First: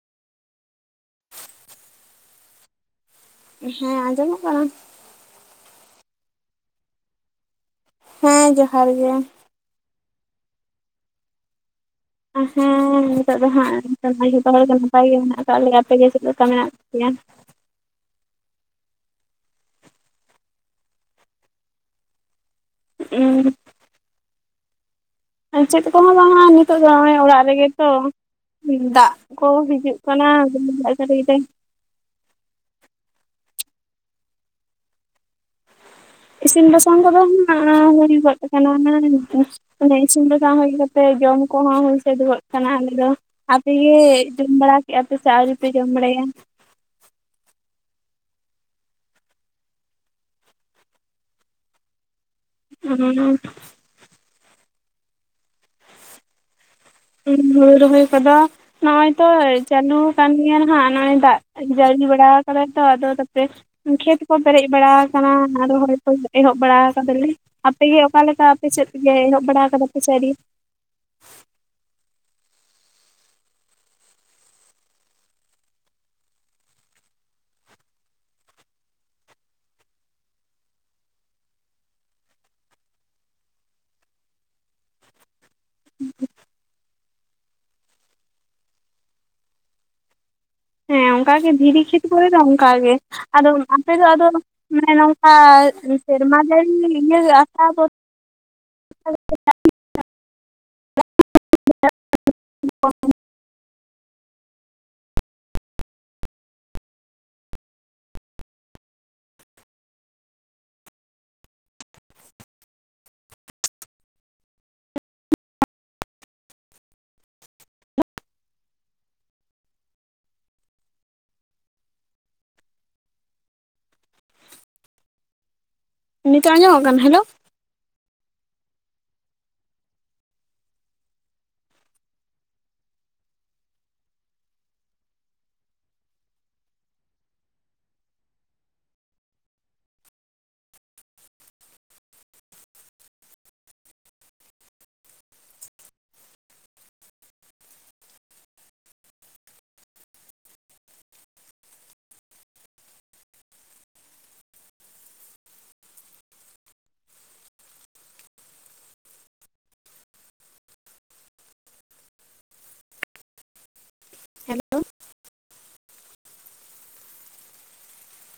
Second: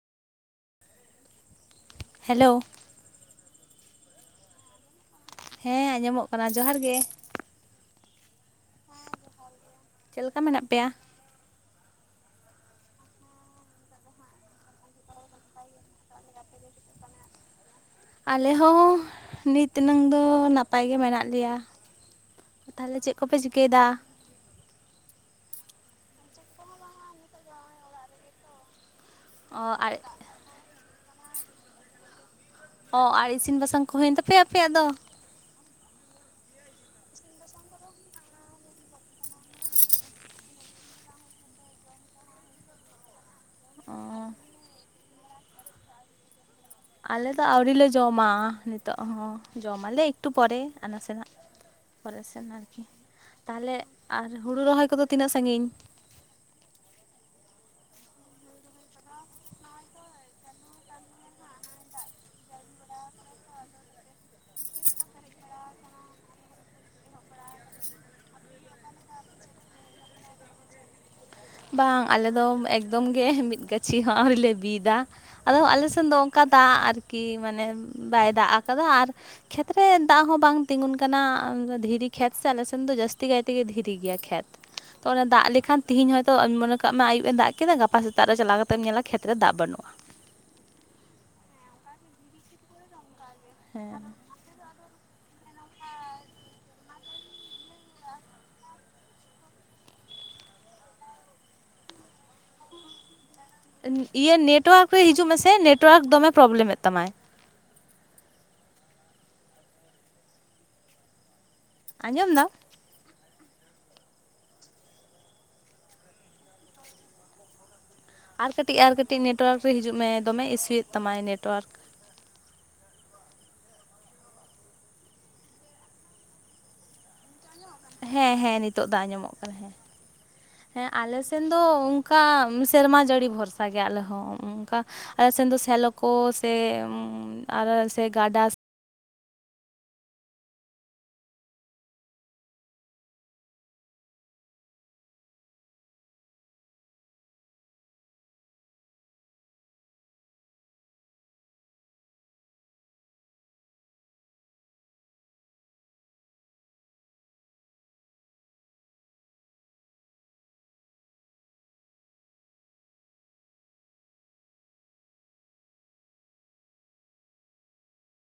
Hello. ᱦᱮᱸ ᱟᱸᱡᱚᱢᱚᱜ ᱠᱟᱱᱟ? ᱦᱮᱸ ᱟᱸᱡᱚᱢᱚᱜ ᱠᱟᱱᱟ ᱡᱚᱦᱟᱨ ᱜᱮ᱾ ᱦᱮᱸ ᱡᱚᱦᱟᱨ ᱜᱮ᱾ ᱪᱮᱫ ᱞᱮᱠᱟ ᱢᱮᱱᱟᱜ ᱯᱮᱭᱟ? ᱦᱚᱸ ᱱᱤᱛᱚᱜ ᱫᱚ ᱦᱟᱸᱜ ᱡᱚᱛᱚ ᱦᱚᱲ ᱜᱮ ᱱᱟᱯᱟᱭ ᱜᱮ ᱢᱮᱱᱟᱜ ᱟᱠᱟᱫ ᱞᱮᱭᱟ᱾ ᱟᱯᱮ ᱜᱮ ᱪᱮᱫ ᱞᱮᱠᱟ ᱢᱮᱱᱟᱜ [unintelligible] ᱟᱞᱮ ᱦᱚᱸ ᱱᱤᱛᱱᱟᱹᱝ ᱫᱚ ᱱᱟᱯᱟᱭ ᱜᱮ ᱢᱮᱱᱟᱜ ᱞᱮᱭᱟ᱾ ᱛᱟᱦᱞᱮ ᱪᱮᱫ ᱠᱚᱯᱮ ᱪᱤᱠᱟᱹᱭᱮᱫᱟ? ᱟᱨ ᱪᱮᱫ ᱠᱚᱸᱦᱚᱸ ᱵᱟᱝᱟ ᱱᱤᱛᱚᱜ ᱡᱟᱸᱣᱟᱭ ᱚᱲᱟᱜ ᱨᱮᱜᱮ ᱛᱚ ᱢᱤᱫ ᱫᱟᱜ ᱠᱚ ᱚ ᱟᱨ ᱦᱤᱡᱩᱜ ᱠᱟᱱᱟ ᱨᱤᱢᱤᱞ ᱫᱟᱜ ᱡᱟᱲᱤ ᱮᱫᱟᱭ᱾ ᱚ ᱟᱨ ᱤᱥᱤᱱ ᱵᱟᱥᱟᱝ ᱠᱚ ᱦᱩᱭᱮᱱ ᱛᱟᱯᱮᱭᱟ ᱟᱯᱮᱭᱟᱜ ᱫᱚ? ᱤᱥᱤᱱ ᱵᱟᱥᱟᱝ ᱠᱚᱫᱚ ᱦᱩᱭᱩᱜᱚᱫ ᱟᱠᱟᱱᱟ᱾ ᱚᱱᱮ ᱤᱥᱤᱱ ᱵᱟᱥᱟᱝ ᱦᱩᱭ ᱠᱟᱛᱮ ᱡᱚᱢ ᱠᱚᱦᱚᱸ ᱦᱩᱭ ᱥᱟ. ᱫ ᱜᱚᱹᱫ ᱟᱠᱟᱱᱟ ᱟᱞᱮ ᱫᱚ᱾ ᱟᱯᱮ ᱚ ᱜᱮ ᱡᱚᱢ ᱵᱟᱲᱟ ᱠᱮᱟᱯᱮ ᱥᱮ ᱟ. ᱣᱨᱤ ᱯᱮ ᱡᱚᱢ ᱵᱟᱲᱟᱭᱟ? ᱟᱞᱮ ᱫᱚ ᱟᱹᱣᱨᱤ ᱞᱮ ᱡᱚᱢᱟ ᱱᱤᱛᱚᱜ ᱦᱚᱸ ᱡᱚᱢᱟᱞᱮ ᱮᱠᱴᱩ ᱯᱚᱨᱮ ᱟᱨ ᱱᱟᱥᱮᱱᱟᱜ᱾ ᱯᱚᱨᱮ ᱥᱮᱱ ᱟᱨᱠᱤ ᱦᱩᱸ ᱛᱟᱦᱞᱮ ᱟᱨ ᱦᱩᱲᱩ ᱨᱚᱦᱚᱭ ᱠᱚᱫᱚ ᱛᱤᱱᱟᱹᱜ ᱥᱟᱺᱜᱤᱧ? ᱦᱩᱲᱩ ᱨᱚᱦᱚᱭ ᱠᱚ ᱫᱚ ᱱᱚᱜᱼᱚᱭ ᱛᱚ ᱪᱟᱹᱞᱩ ᱟᱠᱟᱱ ᱜᱮᱭᱟ ᱱᱟᱦᱟᱜ ᱱᱚᱜᱚᱭ ᱫᱟᱜ ᱡᱟᱹᱲᱤ ᱵᱟᱲᱟ ᱟᱠᱟᱫᱟᱭ ᱛᱚ ᱟᱫᱚ ᱛᱯᱮ ᱠᱷᱮᱛ ᱠᱚ ᱯᱮᱨᱮᱡ ᱵᱟᱲᱟ ᱟᱠᱟᱱᱟ ᱟᱨ ᱨᱚᱦᱚᱭ ᱠᱚ ᱮᱦᱚᱵ ᱵᱟᱲᱟ ᱠᱟᱫᱟᱞᱮ᱾ ᱟᱯᱮ ᱜᱮ ᱚᱠᱟᱞᱮᱠᱟ ᱟᱯᱮ ᱥᱮᱫᱜᱮ ᱮᱦᱚᱵ ᱵᱟᱲᱟ ᱟᱠᱟᱫᱟ ᱯᱮ ᱥᱮ ᱟ. ᱣᱨᱤᱭᱟ? ᱵᱟᱝ ᱟᱞᱮ ᱫᱚ ᱮᱠᱫᱚᱢ ᱜᱮ ᱢᱤᱫ ᱜᱟᱹᱪᱷᱤ ᱦᱚᱸ ᱟᱹᱣᱨᱤ ᱞᱮ ᱵᱤᱫᱟ᱾ ᱟᱫᱚ ᱟᱞᱮ ᱥᱮᱱ ᱫᱚ ᱚᱱᱠᱟ ᱫᱟᱜ ᱟᱨᱠᱤ ᱢᱟᱱᱮ ᱵᱟᱭ ᱫᱟᱜ ᱟᱠᱟᱫᱟ ᱟᱨ ᱠᱷᱮᱛ ᱨᱮ ᱫᱟᱜ ᱦᱚᱸ ᱵᱟᱝ ᱛᱤᱸᱜᱩᱱ ᱠᱟᱱᱟ᱾ ᱫᱷᱤᱨᱤ ᱠᱷᱮᱛ ᱥᱮ ᱟᱞᱮ ᱥᱮᱱ ᱫᱚ ᱡᱟᱹᱥᱛᱤ ᱠᱟᱛᱮᱜᱮ ᱫᱷᱤᱨᱤ ᱜᱮᱭᱟ ᱠᱷᱮᱛ᱾ ᱯᱚᱨᱮ ᱫᱟᱜ ᱞᱮᱠᱷᱟᱱ ᱛᱤᱦᱤᱧ ᱦᱚᱭ ᱛᱚ ᱢᱚᱱᱮ ᱠᱟᱜ ᱢᱮ ᱟᱭᱩᱵ ᱮ ᱫᱟᱜ ᱠᱮᱫᱟ ᱜᱟᱯᱟ ᱥᱮᱛᱟᱜ ᱨᱮ ᱪᱟᱞᱟᱣ ᱠᱟᱛᱮᱢ ᱧᱮᱞᱟ ᱠᱷᱮᱛᱨᱮ ᱫᱟᱜ ᱵᱟᱹᱱᱩᱜᱼᱟ᱾ ᱦᱮᱸ ᱚᱱᱠᱟᱜᱮ ᱫᱷᱤᱨᱤ ᱠᱷᱮᱛ ᱠᱚᱨᱮ ᱫᱚ ᱚᱱᱠᱟᱜ ᱜᱮ ᱟᱫᱚ ᱟᱯᱮ ᱫᱚ ᱦᱮᱸ ᱟᱫᱚ ᱢᱟᱱᱮ ᱱᱚᱝᱠᱟ ᱥᱮᱨᱢᱟ ᱡᱟᱹᱲᱤ ᱤᱭᱟᱹ ᱟᱥᱟ ᱫᱚ [unintelligible] [inaudible] ᱤᱭᱟᱹ ᱱᱮᱴᱣᱟ. ᱨᱠ ᱨᱮ ᱦᱤᱡᱩᱜ ᱢᱮᱥᱮ ᱱᱮᱴᱣᱟ. ᱨᱠ ᱫᱚᱢᱮ ᱯᱨᱚᱵᱮᱞᱟ. ᱢ ᱮᱫ ᱛᱟᱢᱟᱭ᱾ ᱟᱸᱡᱚᱢ ᱫᱟᱢ? ᱟᱨ ᱠᱟᱹᱴᱤᱡ ᱟᱨ ᱠᱟᱹᱴᱤᱡ ᱱᱮᱴᱣᱟ. ᱨᱠ ᱨᱮ ᱦᱤᱡᱩᱜ ᱢᱮ ᱫᱚᱢᱮ ᱤᱥᱩᱭᱮᱫ ᱛᱟᱢᱟᱭ ᱱᱮᱴᱣᱟ. ᱨᱠ᱾ ᱱᱤᱛᱚᱜ ᱟᱸᱡᱚᱢᱚᱜ ᱠᱟᱱᱟ? ᱦᱮᱞᱚ᱾ ᱦᱮᱸ ᱦᱮᱸ ᱱᱤᱛᱚᱜ ᱫᱟ ᱟᱸᱡᱚᱢᱚᱜ ᱠᱟᱱᱟ ᱦᱮᱸ᱾ ᱦᱮᱸ ᱟᱞ ᱥᱮᱱ ᱫᱚ ᱚᱱᱠᱟ ᱥᱮᱨᱢᱟ ᱡᱟᱹᱲᱤ ᱵᱷᱚᱨᱥᱟ ᱜᱮ ᱟᱞᱮ ᱦᱚᱸ ᱚᱱᱠᱟ᱾ ᱟᱞᱮ ᱥᱮᱱ ᱫᱚ ᱥᱮᱞᱚ ᱠᱚ ᱥᱮ ᱟᱨ ᱥᱮ ᱜᱟᱰᱟ ᱦᱮᱞᱳ